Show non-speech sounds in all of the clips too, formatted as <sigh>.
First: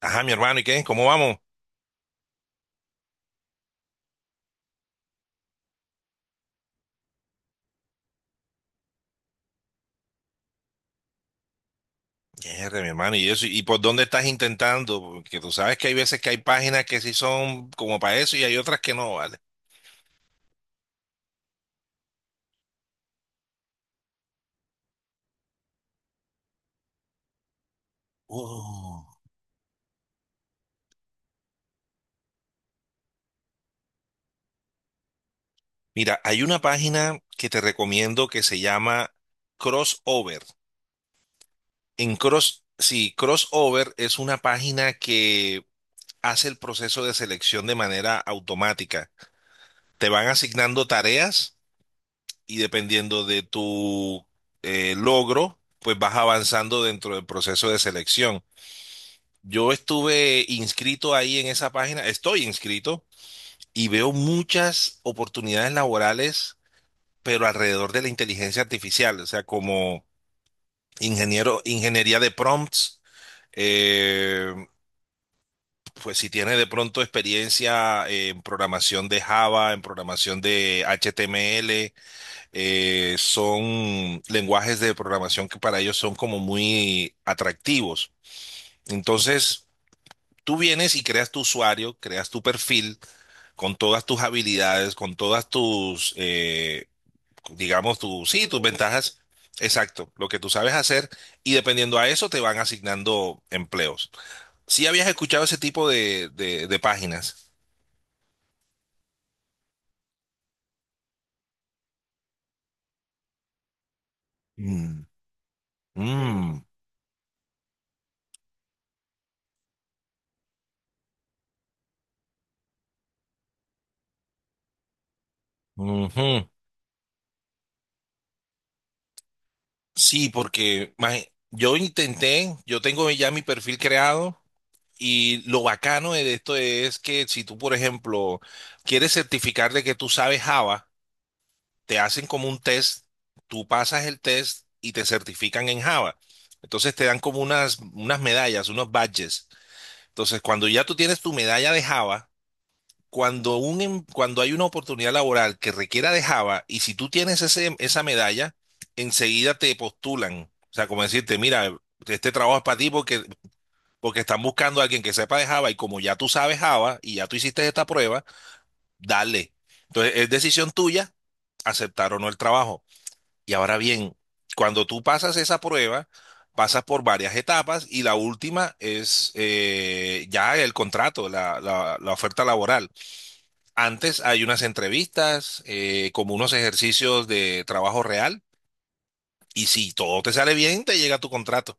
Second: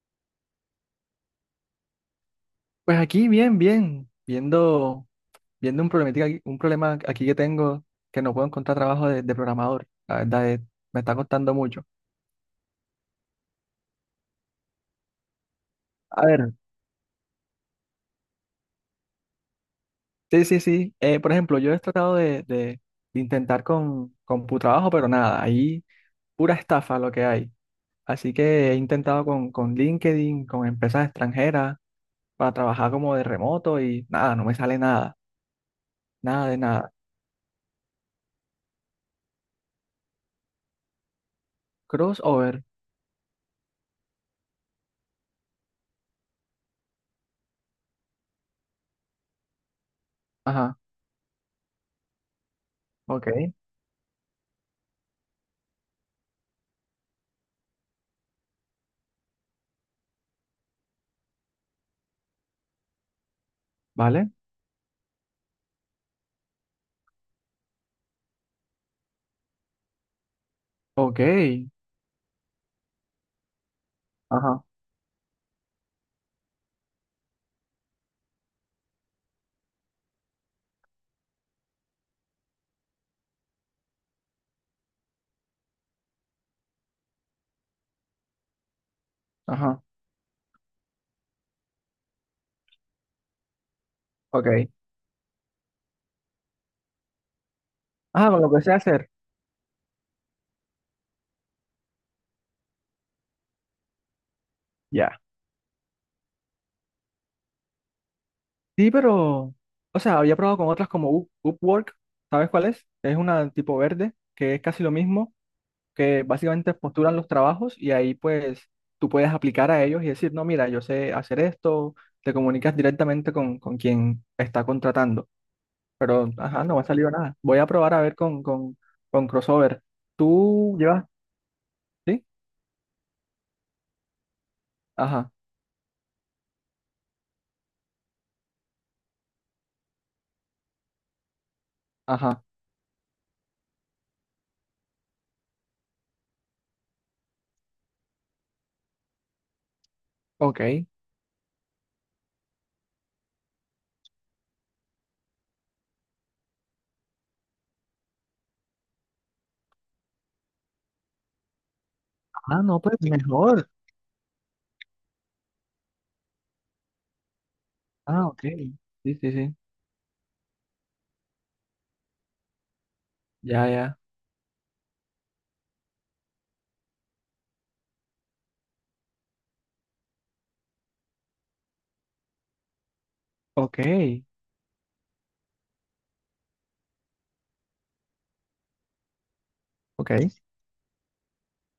Ajá, mi hermano, ¿y qué? ¿Cómo vamos? Pues aquí bien, bien, viendo, viendo un problemática, un problema aquí que tengo que no puedo encontrar trabajo de programador. La verdad es, me está costando mucho. Mierda, mi hermano, ¿y eso? ¿Y por dónde estás intentando? Porque tú sabes que hay veces A que hay ver, páginas que sí son como para eso y hay otras que no, ¿vale? sí, sí, sí. Por ejemplo, yo he tratado de intentar con trabajo, pero nada, ahí pura estafa lo que hay. Así que he Uh. intentado con LinkedIn, con empresas extranjeras, para trabajar como de remoto y nada, no me sale nada, Mira, hay nada de una nada. página que te recomiendo que se llama Crossover. En Cross, Crossover, sí, Crossover es una página que hace el proceso de selección de manera automática. Te van ajá, asignando tareas y dependiendo ok, de tu logro, pues vas avanzando dentro del proceso de selección. Yo estuve inscrito ahí en esa página, estoy inscrito y veo vale, muchas oportunidades laborales, pero alrededor de la inteligencia artificial, o sea, como ok, ingeniero, ingeniería de prompts, eh, ajá, pues si tienes de pronto experiencia en programación de Java, en programación de HTML, son lenguajes de programación que para ellos son como muy atractivos. Entonces, ajá, tú vienes y creas tu usuario, creas tu perfil con todas tus ok. habilidades, con todas tus, digamos, tus, Ah, con sí, lo tus que sé hacer. ventajas. Exacto, lo que tú sabes hacer y dependiendo a eso te van asignando empleos. ¿Si habías Ya. escuchado ese tipo de, de páginas? Sí, pero. O sea, había probado con otras como Upwork. ¿Sabes cuál es? Es una tipo verde, que es casi lo Mm, mismo, que mm, básicamente postulan los trabajos y ahí pues tú puedes aplicar a ellos y decir, no, mira, yo sé hacer esto, te comunicas directamente con quien está contratando. Pero, ujú. ajá, no me ha salido nada. Voy a probar a ver con Crossover. Sí, ¿Tú porque llevas? Yo ¿Sí? intenté, yo tengo ya mi perfil creado Ajá, y lo bacano de esto es que si tú, por ejemplo, quieres certificar de que tú sabes Java, te hacen ajá. como un test, tú pasas el test y te certifican en Java. Entonces te dan como unas, unas medallas, unos badges. Entonces, cuando ya Ok. tú tienes tu medalla de Java, cuando hay una oportunidad laboral que requiera de Java, y si tú tienes ese, esa medalla, enseguida te postulan. O sea, como decirte, mira, este trabajo es Ah, para no, ti pues porque, mejor. porque están buscando a alguien que sepa de Java y como ya tú sabes Java y ya tú hiciste esta prueba, Ah, ok. Sí, sí, dale. sí. Entonces, es decisión tuya aceptar o no el trabajo. Y Ya, ahora ya. bien, cuando tú pasas esa prueba, pasas por varias etapas y la última es ya el contrato, la, la oferta laboral. Ok, Antes hay unas entrevistas, como unos ejercicios de trabajo real y si ok. todo te sale bien, te llega tu contrato.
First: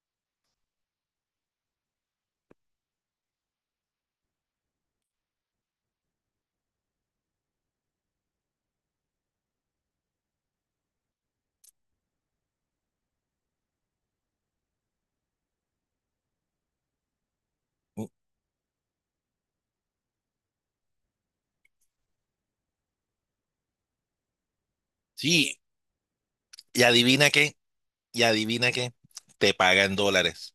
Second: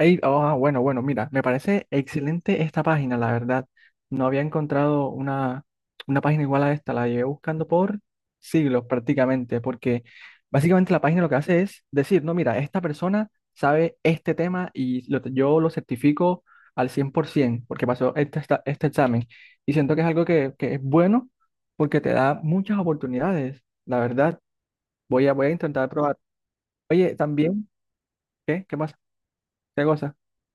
Ey, ah, bueno, bueno, mira, me parece excelente esta página, la verdad. No había encontrado una página igual a esta, la llevé buscando por siglos prácticamente, porque básicamente la página lo que hace es decir, no, mira, esta persona sabe este tema y yo lo certifico al 100% porque pasó este examen. Y siento que es algo que es bueno porque te da muchas oportunidades, la verdad. Voy a Sí, intentar probar. y Oye, adivina qué, también, y ¿qué? adivina ¿Qué qué, pasa? te ¿Qué pagan cosa? dólares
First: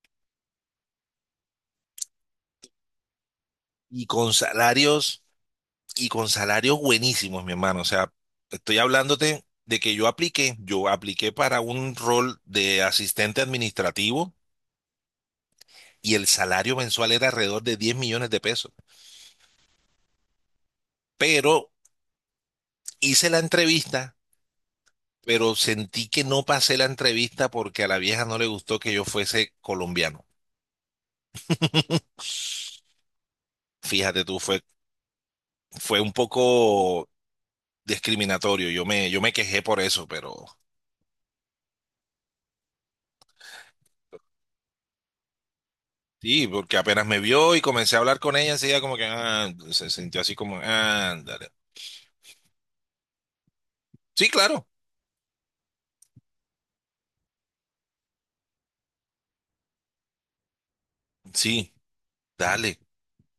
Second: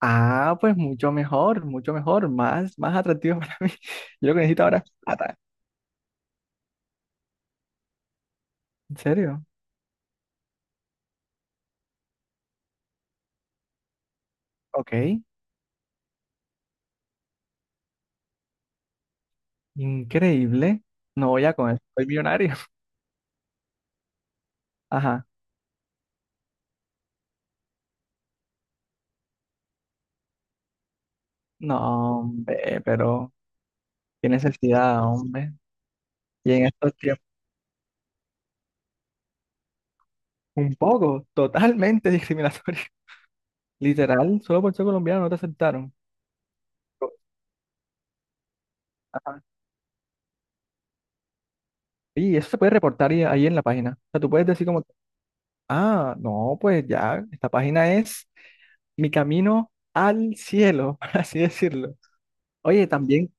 Ah, pues mucho mejor, más atractivo para mí. y <laughs> Yo con lo que necesito ahora es salarios plata. y con salarios buenísimos, mi hermano. O sea, estoy ¿En hablándote serio? de que yo apliqué para un rol de asistente administrativo Ok, y el salario mensual era alrededor de 10 millones de pesos. increíble. No voy a con Pero eso, soy millonario. <laughs> hice la entrevista, Ajá. pero sentí que no pasé la entrevista porque a la vieja no le gustó que yo fuese colombiano. No, hombre, pero Fíjate qué tú, fue, necesidad, hombre. fue un Y en estos poco tiempos, discriminatorio. Yo me quejé por eso, pero un poco, totalmente discriminatorio. <laughs> Literal, solo por ser colombiano no te aceptaron. sí, porque apenas me vio y comencé a hablar con ella, enseguida como que Ajá. ah, se sintió así como, ándale. Y eso se puede reportar ahí, ahí en la página. O sea, Sí, tú puedes claro. decir como, ah, no, pues ya, esta página es mi camino al cielo, <laughs> por así Sí, decirlo. dale. Oye, también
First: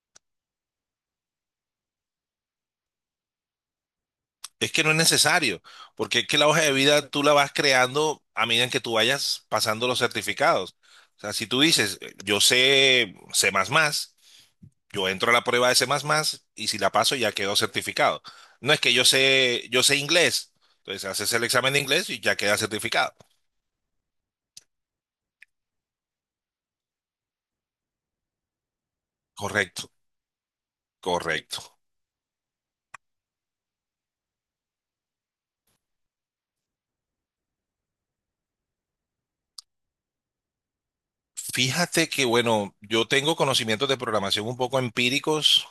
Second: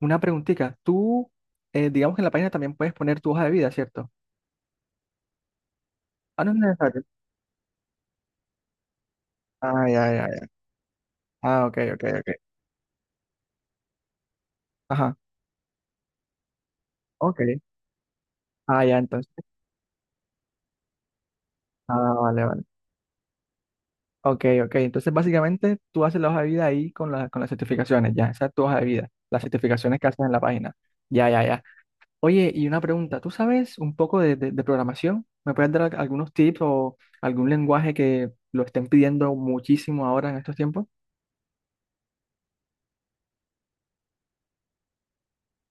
una preguntita. Tú, digamos que en la página también puedes poner tu hoja de vida, ¿cierto? Es que no es necesario, porque es que Ah, la no es hoja de necesario. vida tú la vas creando a medida en que tú vayas pasando Ah, los ya, ya, ya. certificados. O sea, si tú Ah, ok, dices, ok, ok. yo sé C++, yo Ajá, entro a la prueba de C++ y si la paso ya ok. quedo certificado. No es Ah, que ya, entonces. Yo sé inglés. Entonces haces el examen de inglés Ah, y ya vale, queda vale. certificado. Ok, ok. Entonces, básicamente, tú haces la hoja de vida ahí con, con las certificaciones, ya. Esa es tu hoja de vida. Las Correcto, certificaciones que haces en la página. Ya, ya, ya. correcto. Oye, y una pregunta. ¿Tú sabes un poco de programación? ¿Me puedes dar algunos tips o algún lenguaje que lo estén pidiendo muchísimo ahora en estos tiempos? Fíjate que, bueno, yo tengo conocimientos de programación un poco empíricos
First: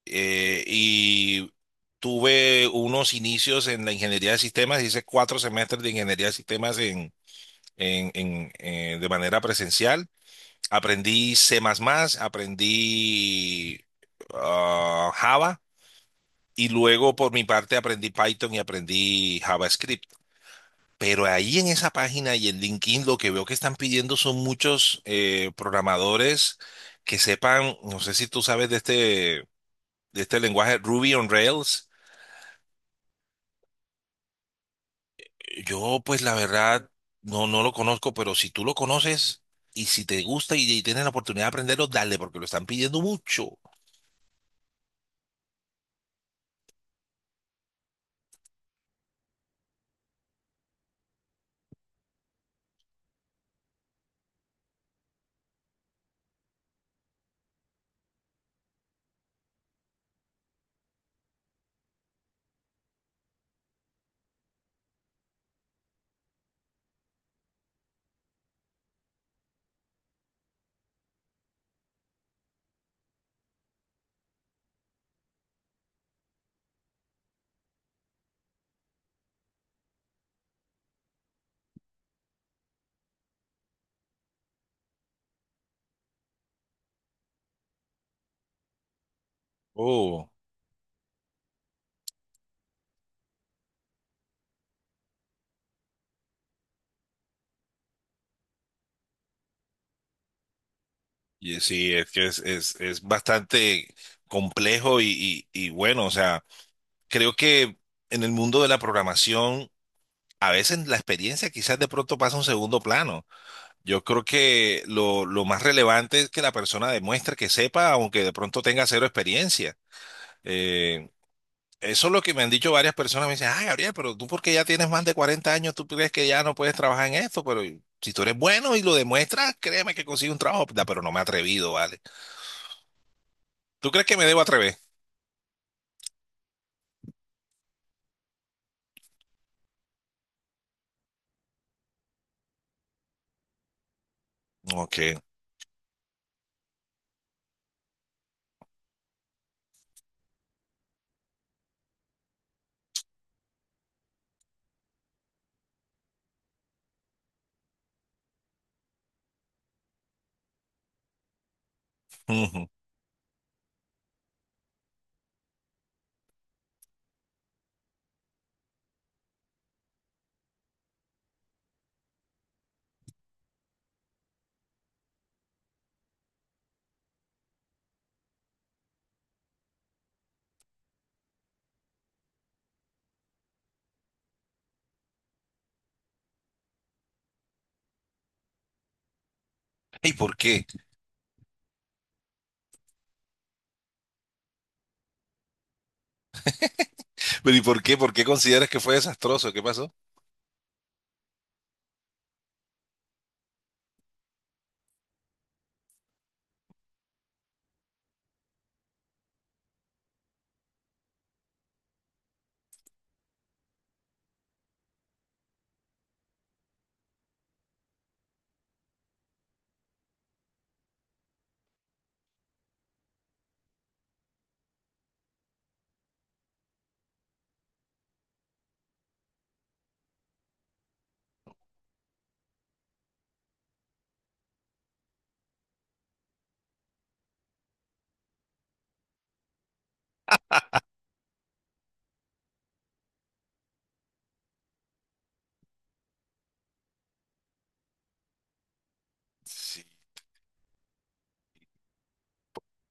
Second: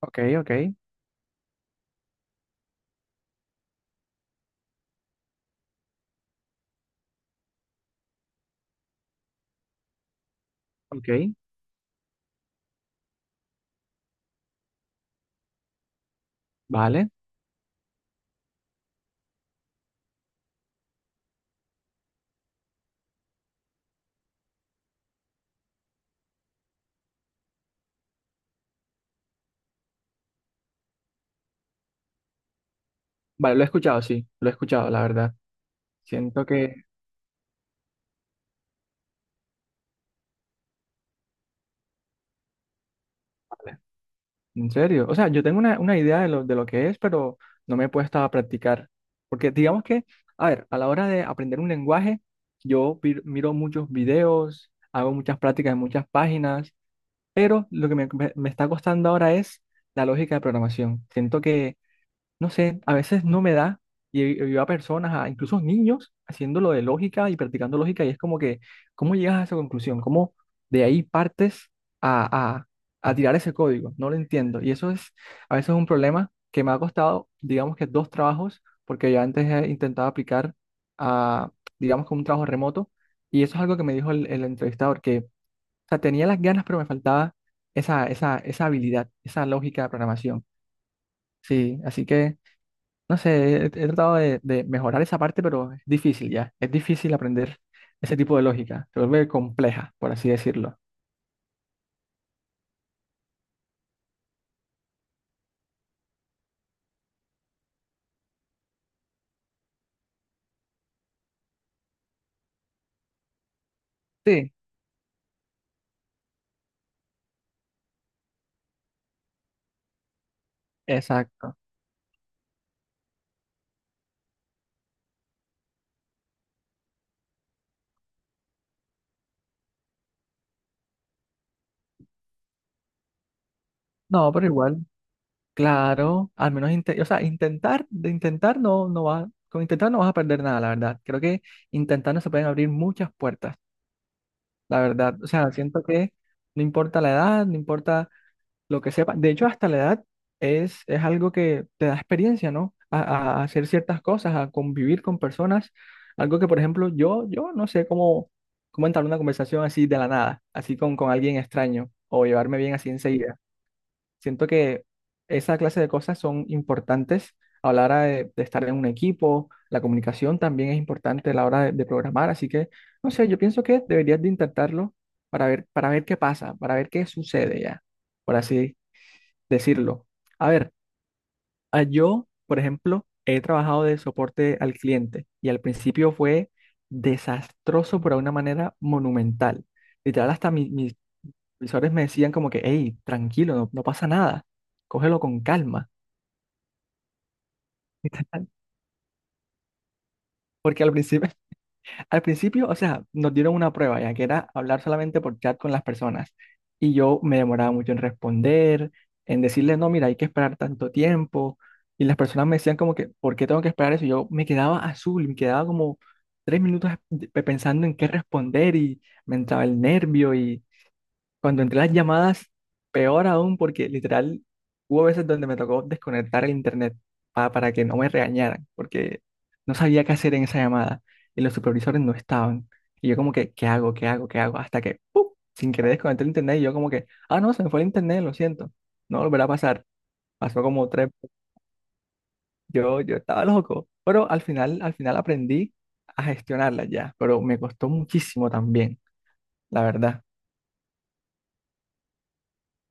Ok, ok, y tuve unos inicios en la ingeniería de sistemas, hice 4 semestres de ingeniería de sistemas en, de manera presencial. ok. Aprendí C++, aprendí Java y Vale. luego por mi parte aprendí Python y aprendí JavaScript. Pero ahí en esa página y en LinkedIn lo que veo que están pidiendo son muchos programadores que sepan, no sé si tú sabes de este lenguaje Ruby on Rails. Vale, lo he escuchado, sí, lo he escuchado, la verdad. Yo, pues la Siento que, verdad, no, no lo conozco, pero si tú lo conoces y si te gusta y tienes la oportunidad de aprenderlo, dale, porque lo están pidiendo mucho. vale, en serio, o sea, yo tengo una idea de lo que es, pero no me he puesto a practicar. Porque digamos que, a ver, a la hora de aprender un lenguaje, yo miro muchos videos, hago muchas prácticas en muchas páginas, pero lo que me está costando ahora es la lógica de programación. Siento no sé, a veces no me da y veo a personas, a incluso niños, haciéndolo de lógica y practicando lógica y es como que, ¿cómo llegas a esa conclusión? ¿Cómo de ahí partes a, a, a tirar ese código? No lo entiendo. Y eso es a veces un problema que me ha costado, digamos que dos trabajos, porque yo antes he intentado aplicar a, digamos que un trabajo remoto y eso es algo que me dijo el entrevistador, que, o sea, tenía las ganas, pero me faltaba esa habilidad, esa lógica de Oh, programación. Sí, así que no sé, he tratado de mejorar esa parte, pero es difícil ya. Es difícil aprender ese tipo de lógica. Se vuelve compleja, por así decirlo. y sí, es que es bastante complejo y bueno, o sea, creo que en el mundo de la programación. A veces la experiencia quizás de pronto pasa a un segundo plano. Yo creo Sí, que lo más relevante es que la persona demuestre que sepa, aunque de pronto tenga cero experiencia. Eh, exacto. eso es lo que me han dicho varias personas. Me dicen, ah, Gabriel, pero tú porque ya tienes más de 40 años, tú crees que ya no puedes trabajar en esto, pero si tú eres bueno y lo demuestras, créeme que consigo un trabajo. Da, pero no me he atrevido, ¿vale? ¿Tú crees que me No, debo pero atrever? igual, claro, al menos, o sea, intentar, de intentar no, no va, con intentar no vas a perder nada, la verdad. Creo que intentando se pueden abrir muchas puertas, la Ok. verdad. <laughs> O sea, siento que no importa la edad, no importa lo que sepa. De hecho, hasta la edad es algo que te da experiencia, ¿no? A hacer ciertas cosas, a convivir con personas. Algo que, por ejemplo, yo no sé cómo, cómo entablar una conversación así de la nada, así con alguien extraño o llevarme Ujú. bien así enseguida. Siento que esa clase de cosas son importantes a la hora de estar en un equipo. La comunicación también es importante a la hora de programar. Así que, no sé, yo pienso que deberías de intentarlo para ver qué pasa, para ver qué sucede ya, por así decirlo. A ver, yo, por ejemplo, he trabajado de soporte al cliente y al principio fue desastroso, por una manera monumental. ¿Y Literal, por hasta qué? Mis supervisores me decían como que, hey, tranquilo, no, no pasa nada, cógelo con calma. Pero, ¿y por qué? ¿Por qué <laughs> consideras que fue desastroso? ¿Qué pasó? Porque al principio, al principio, o sea, nos dieron una prueba, ya que era hablar solamente por chat con las personas. Y yo me demoraba mucho en responder, en decirles, no, mira, hay que esperar tanto tiempo. Y las personas me decían como que, ¿por qué tengo que esperar eso? Y yo me quedaba azul, me quedaba como tres minutos pensando en qué responder y me entraba el nervio y cuando entré las llamadas, peor aún, porque literal hubo veces donde me tocó desconectar el internet para que no me regañaran, porque no sabía qué hacer en esa llamada y los supervisores no estaban. Y yo como que, ¿qué hago? ¿Qué hago? ¿Qué hago? Hasta que, ¡pum! Sin querer desconecté el internet y yo como que, ah, no, se me fue el internet, lo siento, no volverá a pasar. Pasó como tres, yo estaba loco, pero al final aprendí a gestionarla ya, pero me costó muchísimo también, la Sí. verdad.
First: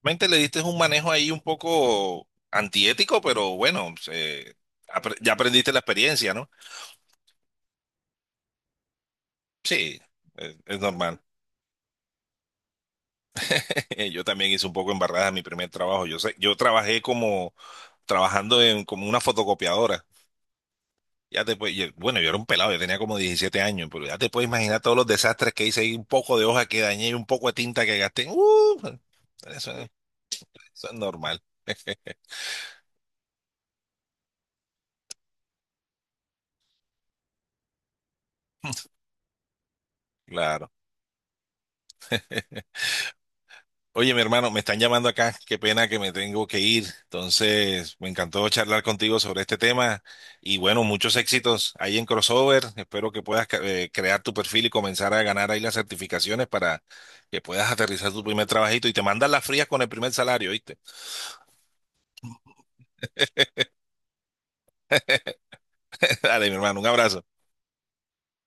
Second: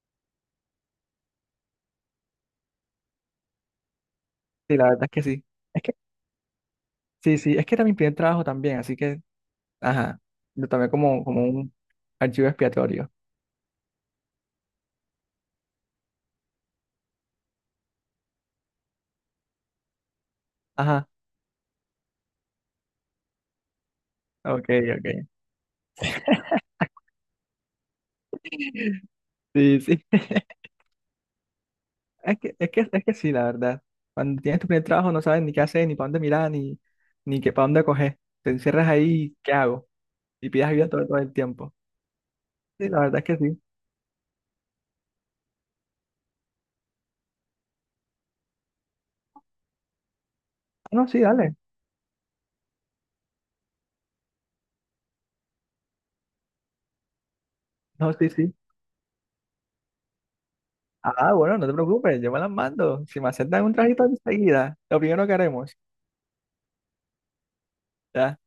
Realmente le diste un manejo ahí un poco antiético, pero bueno, Sí, la verdad es que ya sí. aprendiste la experiencia, ¿no? Sí, sí, es que era mi primer trabajo también, así que, Sí, ajá, lo es tomé normal. como, como un archivo expiatorio. <laughs> Yo también hice un poco embarrada en mi primer trabajo. Yo sé, yo trabajé como trabajando en como una fotocopiadora. Ajá, Bueno, yo era un pelado, yo tenía como 17 años, pero ya te puedes ok, imaginar todos los ok. desastres que hice y un poco de hoja que dañé y un poco de tinta que gasté. ¡Uh! eso, Sí, sí. <laughs> eso es normal. Es que sí, la verdad. Cuando tienes tu primer trabajo no sabes ni qué hacer, ni para dónde mirar, ni, ni qué para dónde coger. Te encierras ahí, ¿qué hago? Y pides Claro. ayuda todo, todo el tiempo. Sí, la verdad es que sí. Oye, mi hermano, me están llamando acá. Qué pena que me tengo que ir. Entonces, me encantó charlar contigo sobre este tema. Y bueno, Ah, no, muchos sí, dale. éxitos ahí en Crossover. Espero que puedas crear tu perfil y comenzar a ganar ahí las certificaciones para que puedas aterrizar No, tu sí, primer sí. trabajito y te mandas las frías con el primer salario, ¿viste? Ah, bueno, no te preocupes, yo me las mando. Si me aceptan un trajito enseguida, lo primero que haremos. <laughs> Dale, mi hermano, un abrazo. Ya